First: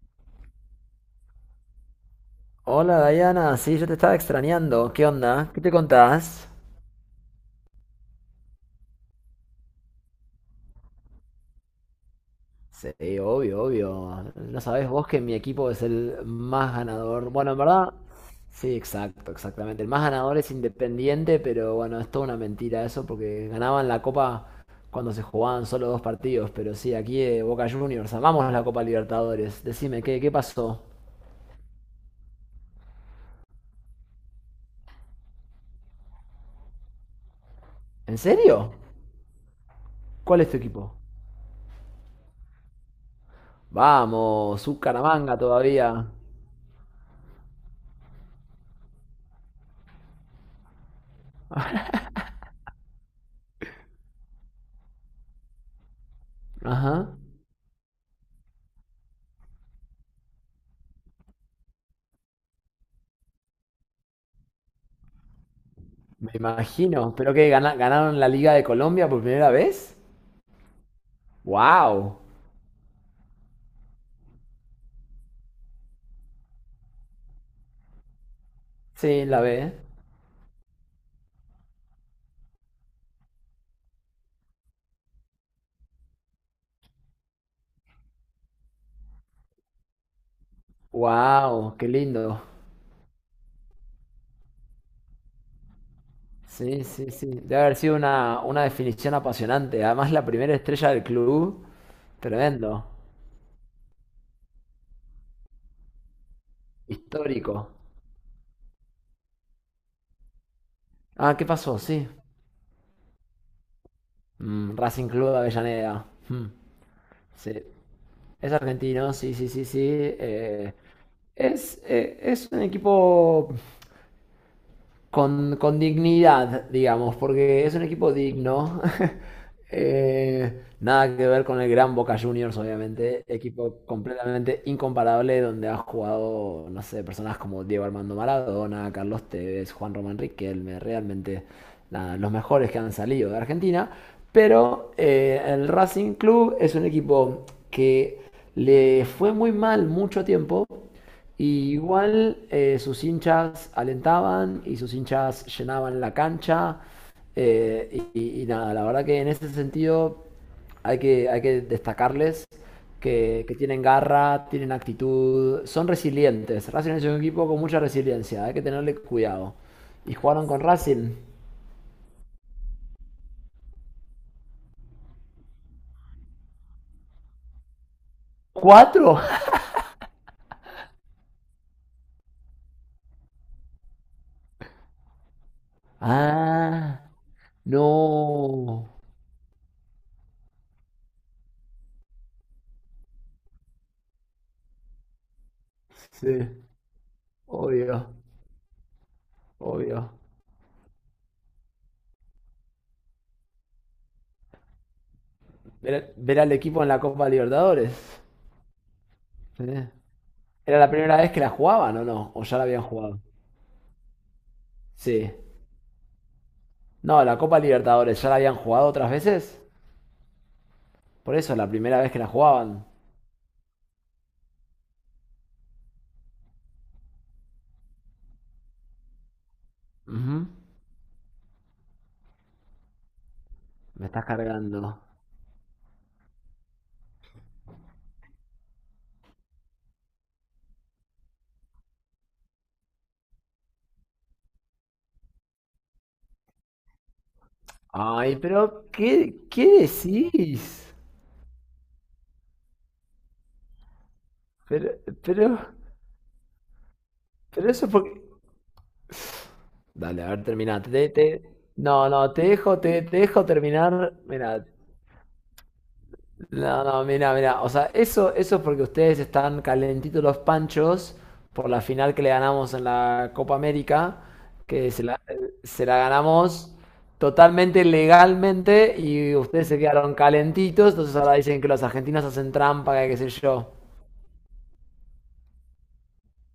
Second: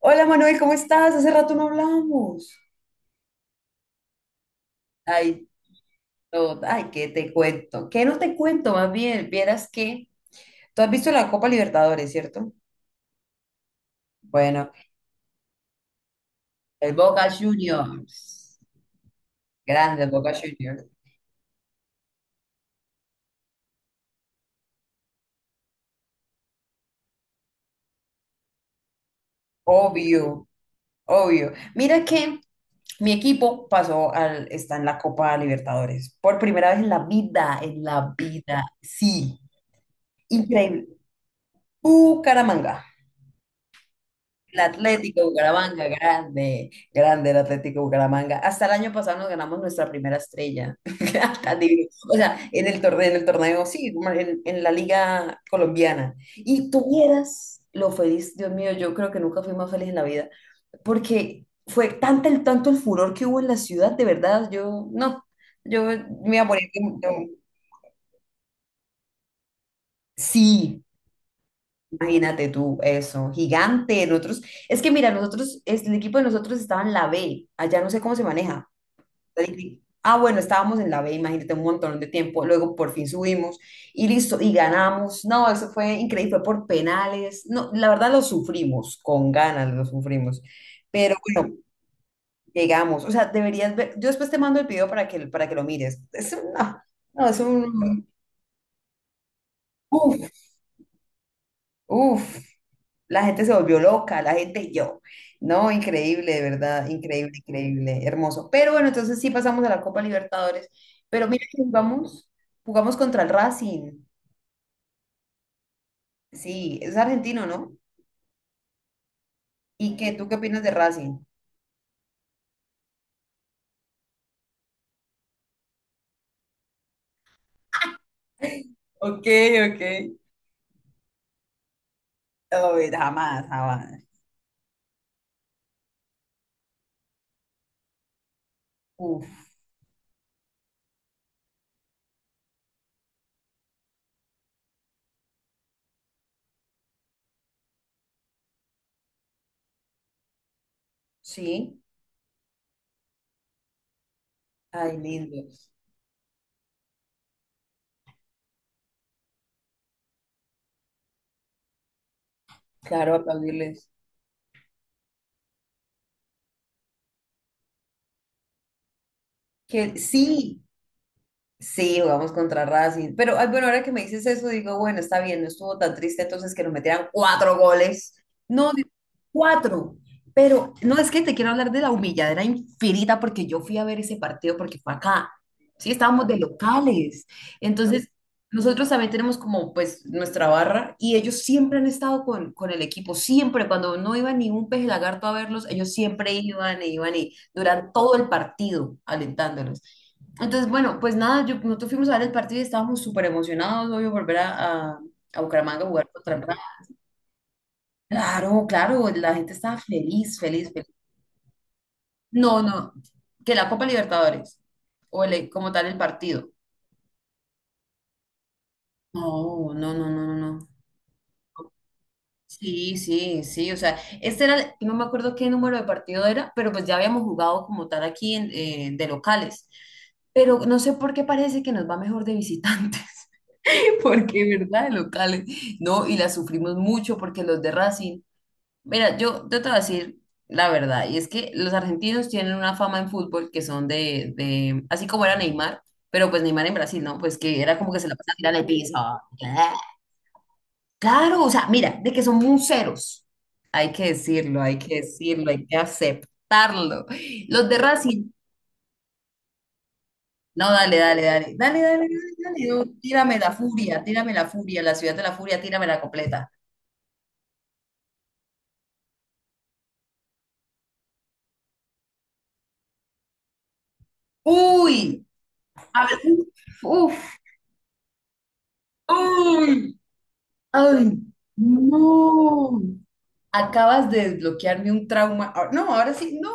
Hola Manuel, ¿cómo estás? Hace rato no hablábamos. Hola Diana, sí, yo te estaba extrañando. ¿Qué Ay, onda? ¿Qué te contás? no, ay, ¿qué te cuento? ¿Qué no te cuento? Más bien, vieras que tú has visto la Copa Libertadores, ¿cierto? Sí, obvio, obvio. ¿No Bueno, sabés vos que mi equipo es el más el Boca ganador? Bueno, en verdad, Juniors. sí, exacto, exactamente. El más Grande el Boca ganador es Juniors. Independiente, pero bueno, es toda una mentira eso porque ganaban la Copa cuando se jugaban solo dos partidos. Pero sí, aquí Boca Juniors, amamos la Copa Libertadores. Decime, ¿qué Obvio, pasó? obvio. Mira que mi equipo está en la Copa Libertadores. Por primera vez en la vida, en la ¿En vida. serio? Sí, ¿Cuál es tu increíble. equipo? Bucaramanga. El Vamos, Atlético Bucaramanga Bucaramanga, todavía. grande, grande el Atlético Bucaramanga. Hasta el año pasado nos ganamos nuestra primera estrella. Tan divino. O sea, en el torneo, sí, como en la liga colombiana. Y Ajá. tuvieras lo feliz, Dios mío, yo creo que nunca fui más feliz en la vida, porque fue tanto el furor que hubo en la ciudad, de verdad, yo, no, yo me Me iba a morir. Imagino, pero que ganaron la Liga de Colombia por primera vez. Sí, ¡Wow! imagínate tú, eso, gigante. Nosotros, es que mira, nosotros, el equipo de nosotros estaba en la B, allá no sé cómo se maneja. Sí, la ve. Ah, bueno, estábamos en la B, imagínate un montón de tiempo, luego por fin subimos y listo, y ganamos. No, eso fue increíble, fue por penales. No, la verdad lo sufrimos, con ganas lo sufrimos. Pero bueno, ¡Wow! ¡Qué lindo! llegamos. O sea, deberías ver, yo después te mando el video para que, lo mires. Es Sí, una, sí, sí. no, es Debe haber sido un, una definición apasionante. Además, la uff, primera estrella del club. uff. Tremendo. La gente se volvió loca, la gente yo. No, increíble, de verdad, increíble, Histórico. increíble, hermoso. Pero bueno, entonces sí pasamos a la Copa Libertadores. Pero Ah, mira ¿qué que pasó? Sí. jugamos, jugamos contra el Racing. Racing Club de Avellaneda. Mm, Sí, es argentino, sí. ¿no? Es argentino, sí, sí, sí, sí. ¿Y qué? ¿Tú qué opinas de Racing? Es un equipo con dignidad, digamos, porque es un equipo digno. Ok, ok. Nada que ver con el gran Boca Juniors, Oh, obviamente. jamás, Equipo jamás. completamente incomparable donde ha jugado, no sé, personas como Diego Armando Maradona, Carlos Uf, Tevez, Juan Román Riquelme, realmente nada, los mejores que han salido de Argentina. Pero el Racing Club es un equipo que le fue muy mal mucho tiempo y sí. igual sus hinchas alentaban y sus Ay, lindo. hinchas llenaban la cancha. Nada, la verdad que en ese sentido hay que destacarles Claro, que tienen aplaudirles. garra, tienen actitud, son resilientes. Racing es un equipo con mucha resiliencia, hay que tenerle cuidado. Que Y jugaron con sí, Racing. sí, jugamos contra Racing. Pero ay, bueno, ahora que me dices eso, digo, bueno, está bien, no estuvo tan triste entonces que nos metieran cuatro goles. No, ¿Cuatro? cuatro. Pero no es que te quiero hablar de la humilladera infinita porque yo fui a ver ese partido porque fue acá. Sí, estábamos de Ah, locales. Entonces, nosotros no. también tenemos como pues nuestra barra y ellos siempre han estado con el equipo, siempre. Cuando no iba ni un peje lagarto a verlos, ellos Sí, siempre iban e iban y duran todo obvio, el partido alentándolos. obvio. Entonces, bueno, pues nada, yo, nosotros fuimos a ver el partido y estábamos súper emocionados, obvio, volver a, Bucaramanga a jugar Ver, contra ver el al equipo en la Copa Libertadores. claro, claro, la gente estaba Eh, feliz, feliz, ¿Era la feliz. primera vez que la jugaban o no? ¿O ya No, la habían no, jugado? que la Copa Libertadores, o Sí. Como tal el partido. No, la Copa Libertadores, ¿ya la habían jugado otras veces? No, no, no, no, no, no. Por eso, la primera vez que la jugaban. Sí, sí, sí, o sea, este era, no me acuerdo qué número de partido era, pero pues ya habíamos jugado como tal aquí de locales. Ujú. Pero no sé por qué parece que nos va mejor de visitantes. Me estás Porque, cargando. ¿verdad? De locales. No, y la sufrimos mucho porque los de Racing. Mira, yo te voy a decir la verdad, y es que los argentinos tienen una fama en fútbol que son así como era Neymar, pero pues Neymar en Brasil, ¿no? Pues que era como que se la pasaba Ay, tirando el pero piso. ¿qué decís? Claro, o sea, mira, de que son museros. Hay que decirlo, hay Pero, que pero, decirlo, hay que aceptarlo. Los pero de eso porque... Racing, Dale, a ver, no, terminate. dale, dale, dale, dale dale dale No, no, te dejo, te tírame dejo tírame terminar. tírame la la la la la furia furia Mira, furia ciudad de la furia, tírame la completa. no, no, mira, o sea, eso es porque ustedes están calentitos los panchos por la final que le ganamos en la Copa América, que se la, Uy, se la a ver, ganamos uf, totalmente legalmente y ustedes se ¡ay! quedaron calentitos, entonces Ay, ahora dicen que los argentinos hacen no. trampa, que qué sé yo. Acabas de desbloquearme un trauma. Ah, no, ahora sí, no,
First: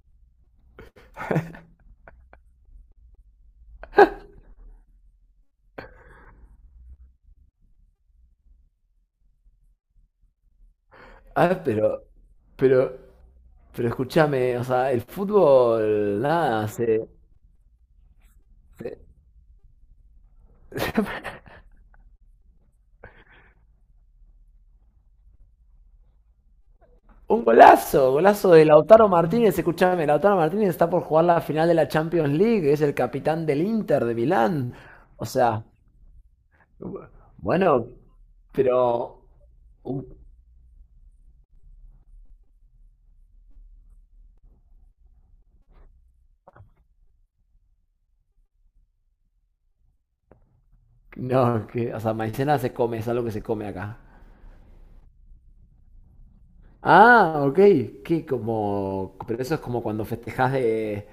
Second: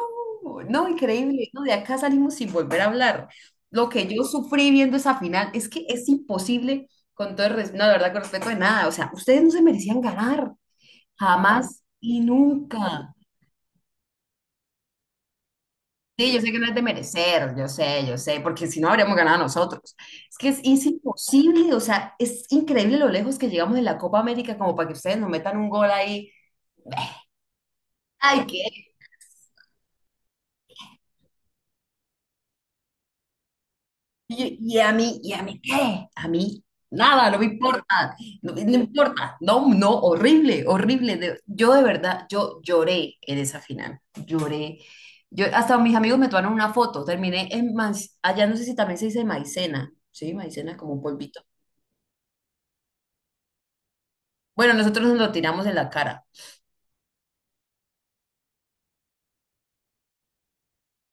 no, increíble. No, de acá salimos sin volver a hablar. Lo que yo sufrí viendo esa final es que es imposible, con todo el respeto, no, de verdad, con respeto de nada. O sea, ustedes no se merecían ganar, A ver, jamás y pero, nunca. pero escúchame, o sea, el fútbol, Sí, yo sé que no nada, es de se, merecer, yo sé, porque si no habríamos ganado nosotros. Es que es, imposible, o sea, es increíble lo lejos que llegamos en la Copa América como para que ustedes nos metan un gol ahí. un golazo, Ay, golazo de ¿qué? Lautaro Martínez. Escúchame, Lautaro Martínez está por jugar la final de la Champions League, es el capitán del Inter de Y, Milán. y a mí, O ¿y a mí sea, qué? A mí, nada, no me bueno, pero importa. No, no, un- horrible, horrible. Yo de verdad, yo lloré en esa final, lloré. Yo, hasta mis amigos me tomaron una foto, terminé en, allá no sé si también se dice maicena, ¿sí? Maicena es como un polvito. no, que, o sea, maicena se come, es algo que se come acá. Bueno, nosotros nos lo tiramos en la cara. Ah, ok, que como, pero eso es como cuando festejás de,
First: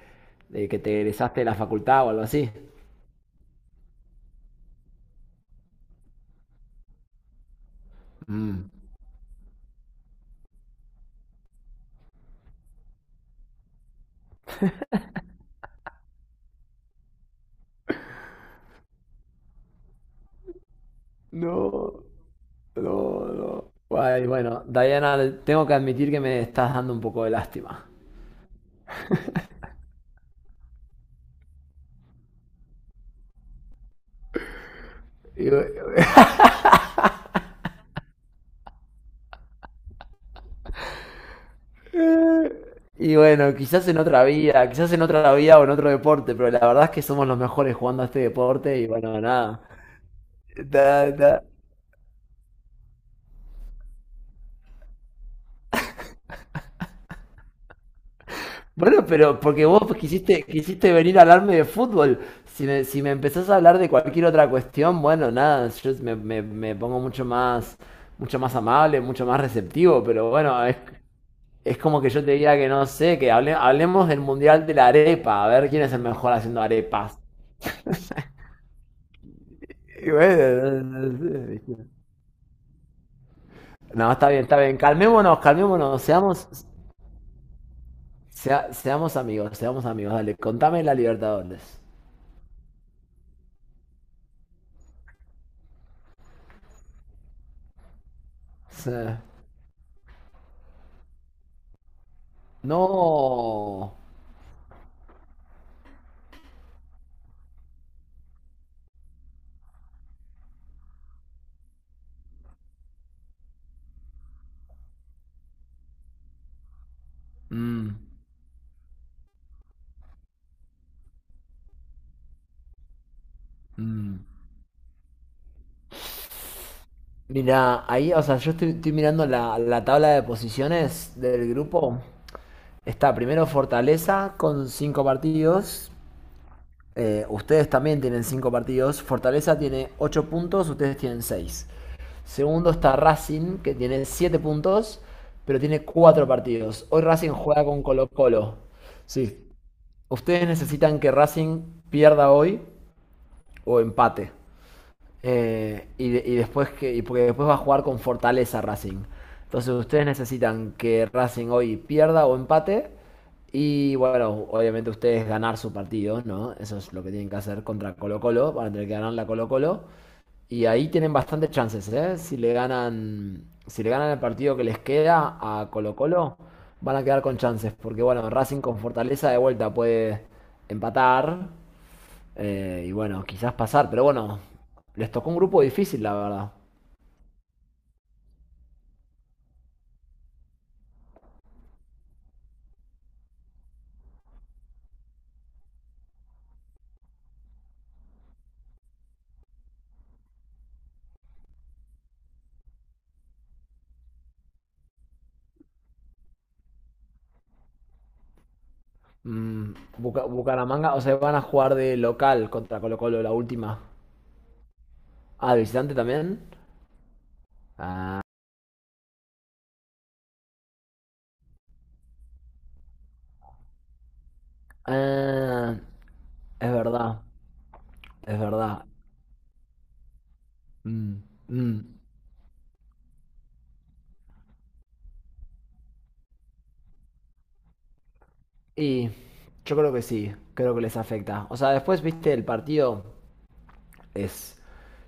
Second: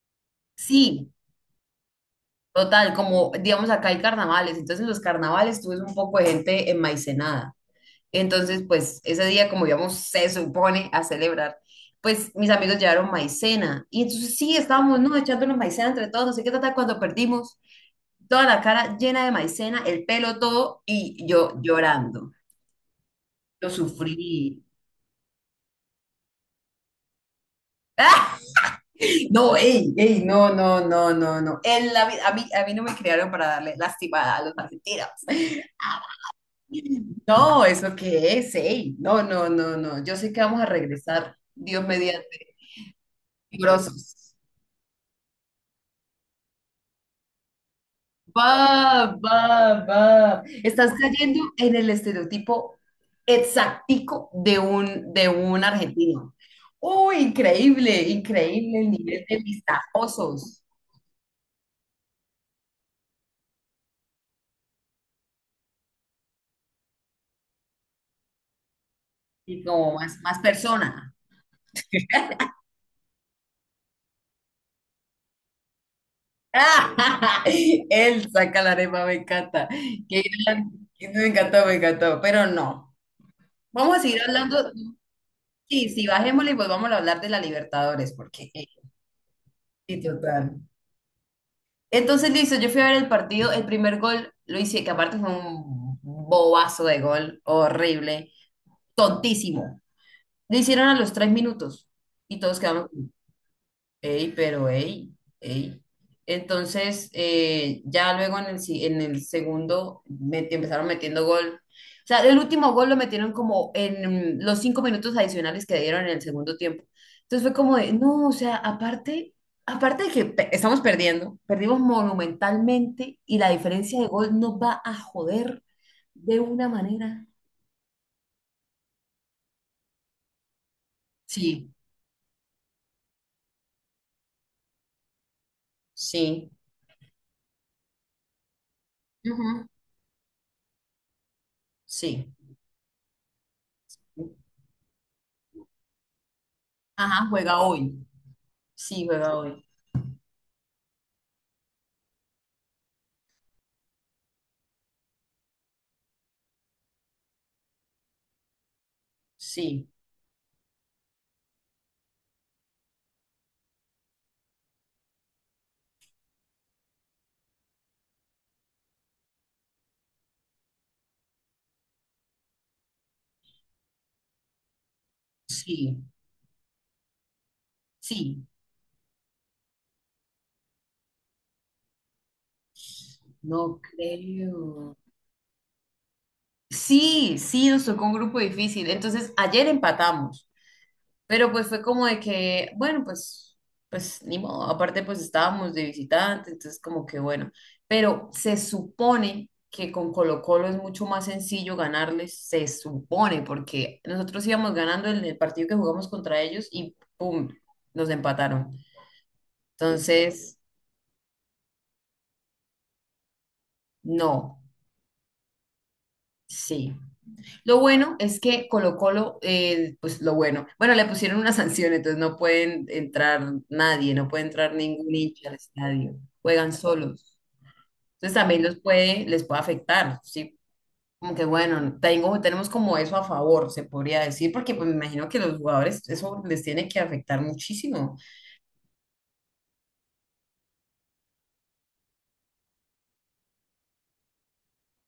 de que te Sí, egresaste de la facultad o algo así. total, como digamos acá hay carnavales, entonces en los carnavales tú ves un poco de gente enmaicenada. Entonces, Mm. pues ese día, como digamos, se supone a celebrar, pues mis amigos llevaron maicena. Y entonces sí, estábamos, ¿no? Echándonos maicena entre todos, no sé qué tal, cuando perdimos toda la cara llena de maicena, el pelo todo, y yo No, llorando. no, Lo no. Ay, sufrí. bueno, Diana, tengo que admitir que me estás dando un poco de lástima. ¡Ah! No, ey, ey, no, no, no, no, no. Vida a mí no me criaron para darle lastimada a los argentinos. Y, bu- No, ¿eso qué es? Ey, no, no, no, no. Yo sé que vamos a regresar, Dios mediante, y bueno, quizás en otra grosos. vida, quizás en otra vida o en otro deporte, pero la verdad es que somos los mejores jugando a este deporte y Va, bueno, nada. va, va. Estás cayendo Ta. en el estereotipo exactico de un argentino. ¡Uy, increíble, increíble el Bueno, nivel de pero porque vos pues, quisiste, vistajosos! quisiste venir a hablarme de fútbol. Si me empezás a hablar de cualquier otra cuestión, bueno, nada, me pongo mucho más amable, mucho más Y como receptivo, más, pero más bueno, persona. es como que yo te diga que no sé, que hablemos del Mundial de la Arepa, a ver quién es el mejor haciendo arepas. Él saca la arepa, me encanta. Y Qué bueno, gran- me encantó, pero no. Vamos a No, seguir está bien, está hablando. bien. Calmémonos, Sí, calmémonos. sí, Seamos, bajémosle y volvamos a hablar de la Libertadores, seamos amigos, seamos sí, amigos. Dale, total. contame la Libertadores. Entonces, listo, yo fui a ver el partido, el primer gol lo hice, que aparte fue un bobazo de gol, horrible, O tontísimo. Lo hicieron a los 3 minutos y todos quedamos... no. Ey, pero ey, ey. Entonces, ya luego en el, si- en el segundo empezaron metiendo gol. O sea, el último gol lo metieron como en los 5 minutos adicionales que dieron en el segundo tiempo. Entonces fue como de, Mm, no, o sea, aparte, de que estamos perdiendo, perdimos monumentalmente y la diferencia de mm. gol nos va a joder de una manera. Mira, ahí, o sea, yo estoy mirando la tabla de posiciones del Sí. grupo. Está primero Fortaleza con 5 partidos. Sí, Ustedes también tienen 5 partidos. Fortaleza ujú. tiene 8 puntos, ustedes tienen 6. Sí. Segundo está Racing, que tiene 7 puntos, pero tiene 4 partidos. Hoy Ajá, Racing juega juega con hoy. Colo Colo. Sí, juega Sí. hoy. Ustedes necesitan que Racing pierda hoy o empate. Y, de- y después que, y porque Después va a jugar con Fortaleza Racing. Entonces Sí. ustedes necesitan que Racing hoy pierda o empate. Y bueno, obviamente ustedes ganar su partido, ¿no? Eso es lo que tienen que hacer contra Colo Colo. Van a tener que ganar la Colo Colo. Y ahí tienen bastantes chances, ¿eh? Si le ganan el partido que les queda a Sí, Colo-Colo, van a quedar con chances. Porque bueno, sí, Racing con Fortaleza de vuelta puede empatar y bueno, quizás no pasar. Pero bueno, creo. les tocó un grupo difícil, la verdad. Sí, sí, nos tocó un grupo difícil. Entonces, ayer empatamos, pero pues fue como de que, bueno, pues ni modo. Aparte, pues estábamos de visitante, entonces como que bueno. Pero se supone que con Colo-Colo es mucho más sencillo ganarles, se supone, porque nosotros íbamos ganando en el partido que jugamos contra ellos y ¡pum! Nos empataron. Entonces, Bucaramanga, o sea, van a jugar de local contra Colo-Colo la última. no, Ah, de visitante también. sí. Lo bueno Ah, es que Colo Colo, pues lo bueno, bueno, le pusieron una sanción, entonces no pueden entrar nadie, no puede entrar ningún hincha al estadio, juegan es verdad, solos. Entonces es también los verdad. puede, les puede afectar, ¿sí? Mm, Como que mm. bueno, tengo, tenemos como eso a favor, se podría decir, porque pues me imagino que los jugadores eso les tiene que afectar muchísimo. Y yo creo que sí, creo que les afecta. O sea, después, viste, el partido es,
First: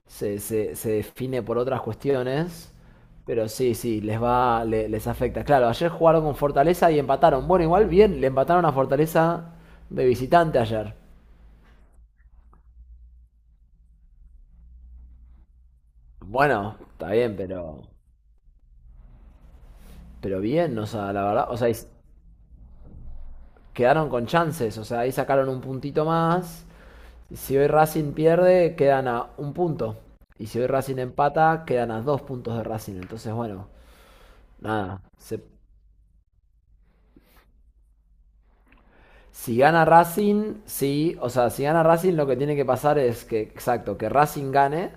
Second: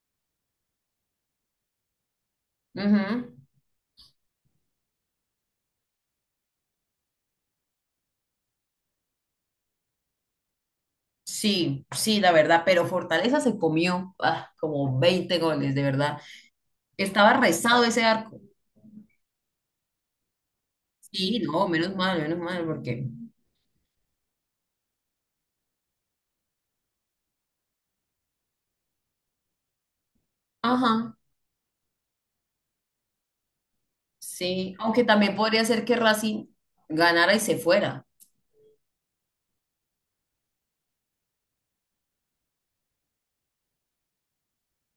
se define por otras cuestiones, Ujú. pero sí, sí, les va, les afecta. Claro, ayer jugaron con Fortaleza y empataron. Bueno, igual bien, le empataron a Fortaleza de visitante ayer. Sí, sí, la verdad, pero Fortaleza se comió como 20 goles, de verdad. Bueno, está Estaba bien, rezado pero, ese arco. pero bien, o sea, la Sí, verdad, o no, sea, menos mal, porque quedaron con chances, o sea, ahí sacaron un puntito más. Si hoy Racing pierde, quedan a un punto. Y si hoy Racing ajá, empata, quedan a dos puntos de Racing. Entonces, bueno, sí. nada. Aunque también podría ser que Racing ganara y se fuera. Si gana Racing, sí. O sea, si gana Racing, lo que tiene que pasar es que, exacto, que Racing gane.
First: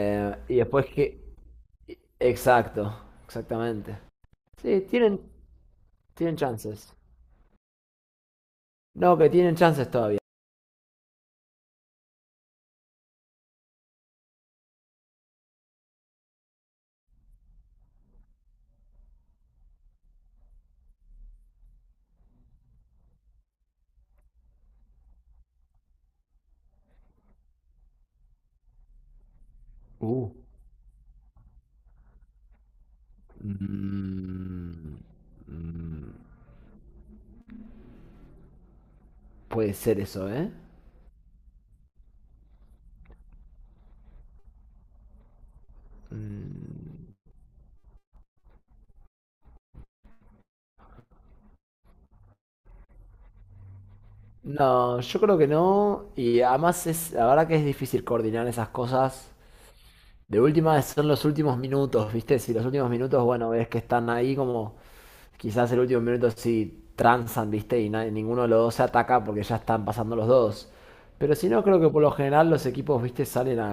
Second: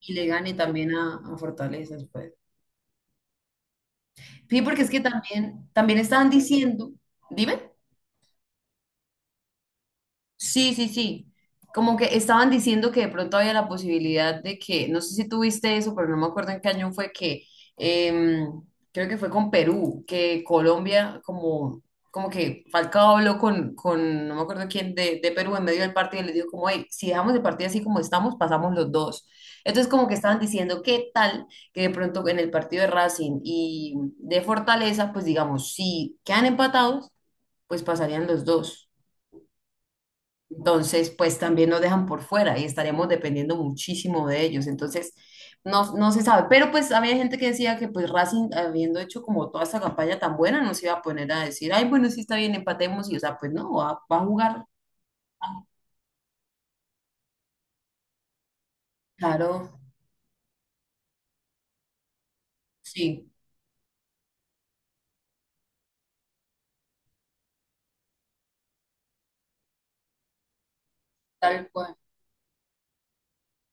Y le gane Y después también a, que... a Fortaleza después. Exacto, exactamente. Sí, Sí, porque es que tienen, también, también estaban tienen diciendo, chances. dime. No, que tienen chances todavía. Sí, sí, sí. Como que estaban diciendo que de pronto había la posibilidad de que, no sé si tuviste eso, pero no me acuerdo en qué año fue que, em, creo que fue con Perú, que Colombia como que Falcao habló con, no me acuerdo quién, de Perú en medio del partido y les dijo como, hey, si dejamos el partido así como estamos, pasamos los dos. Entonces como que Uh. estaban diciendo, ¿qué tal que de pronto en el partido de Racing y de Mm, Fortaleza, pues digamos, mm, si quedan empatados, pues pasarían los dos? Puede ser eso, ¿eh? Entonces, pues también nos dejan por fuera y estaremos dependiendo muchísimo de ellos. Entonces, no, no se sabe. Pero Mm. pues había gente que decía que pues Racing, habiendo hecho como toda esa campaña tan buena, no se iba a poner a decir, ay, bueno, sí está bien, empatemos. Y o sea, pues no, va, a jugar. No, yo creo que no. Y además la verdad que es difícil coordinar esas cosas. Claro, De última son los últimos minutos, ¿viste? Si los últimos minutos, sí, bueno, ves que están ahí como quizás el último minuto sí transan, ¿viste? Y ninguno de los dos se ataca porque ya están pasando los dos. Pero si no, tal creo que cual. por lo general los equipos, ¿viste? Salen a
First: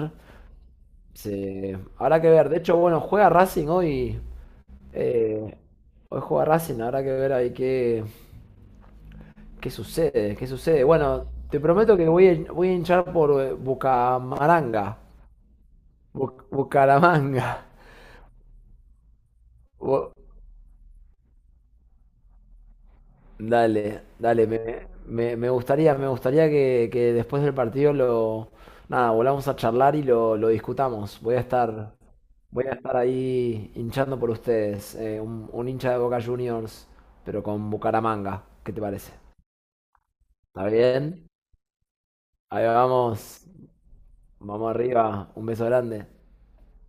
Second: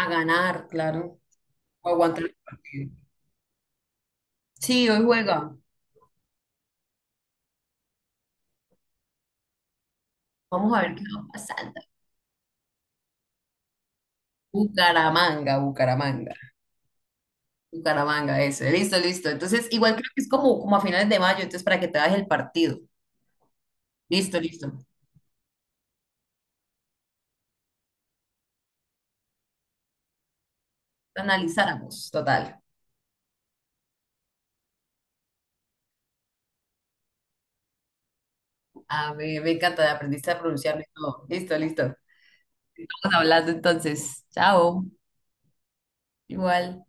A ganar, claro. O Habrá aguantar que el ver. De hecho, partido. bueno, juega Racing hoy. Sí, hoy juega. eh, Hoy juega Racing, habrá que ver ahí qué, ¿qué sucede? ¿Qué Vamos a sucede? ver qué Bueno, va te pasando. prometo que voy a, hinchar por Bucamaranga. Bucaramanga, Bucaramanga. Bucaramanga. Bucaramanga, eso. Listo, listo. Entonces, igual creo Bu- que es como, a finales de mayo, entonces para que te hagas el partido. Dale, Listo, dale, listo. Me gustaría que después del partido lo, nada, volvamos a charlar y lo discutamos. Voy a estar, Analizáramos, total. voy a estar ahí hinchando por ustedes, un hincha de Boca Juniors, pero con Bucaramanga. ¿Qué te parece? A ver, me encanta aprendiste a ¿Está pronunciarlo y todo. bien? Listo, listo. Estamos Ahí vamos, hablando entonces. vamos Chao. arriba, un beso grande. Igual.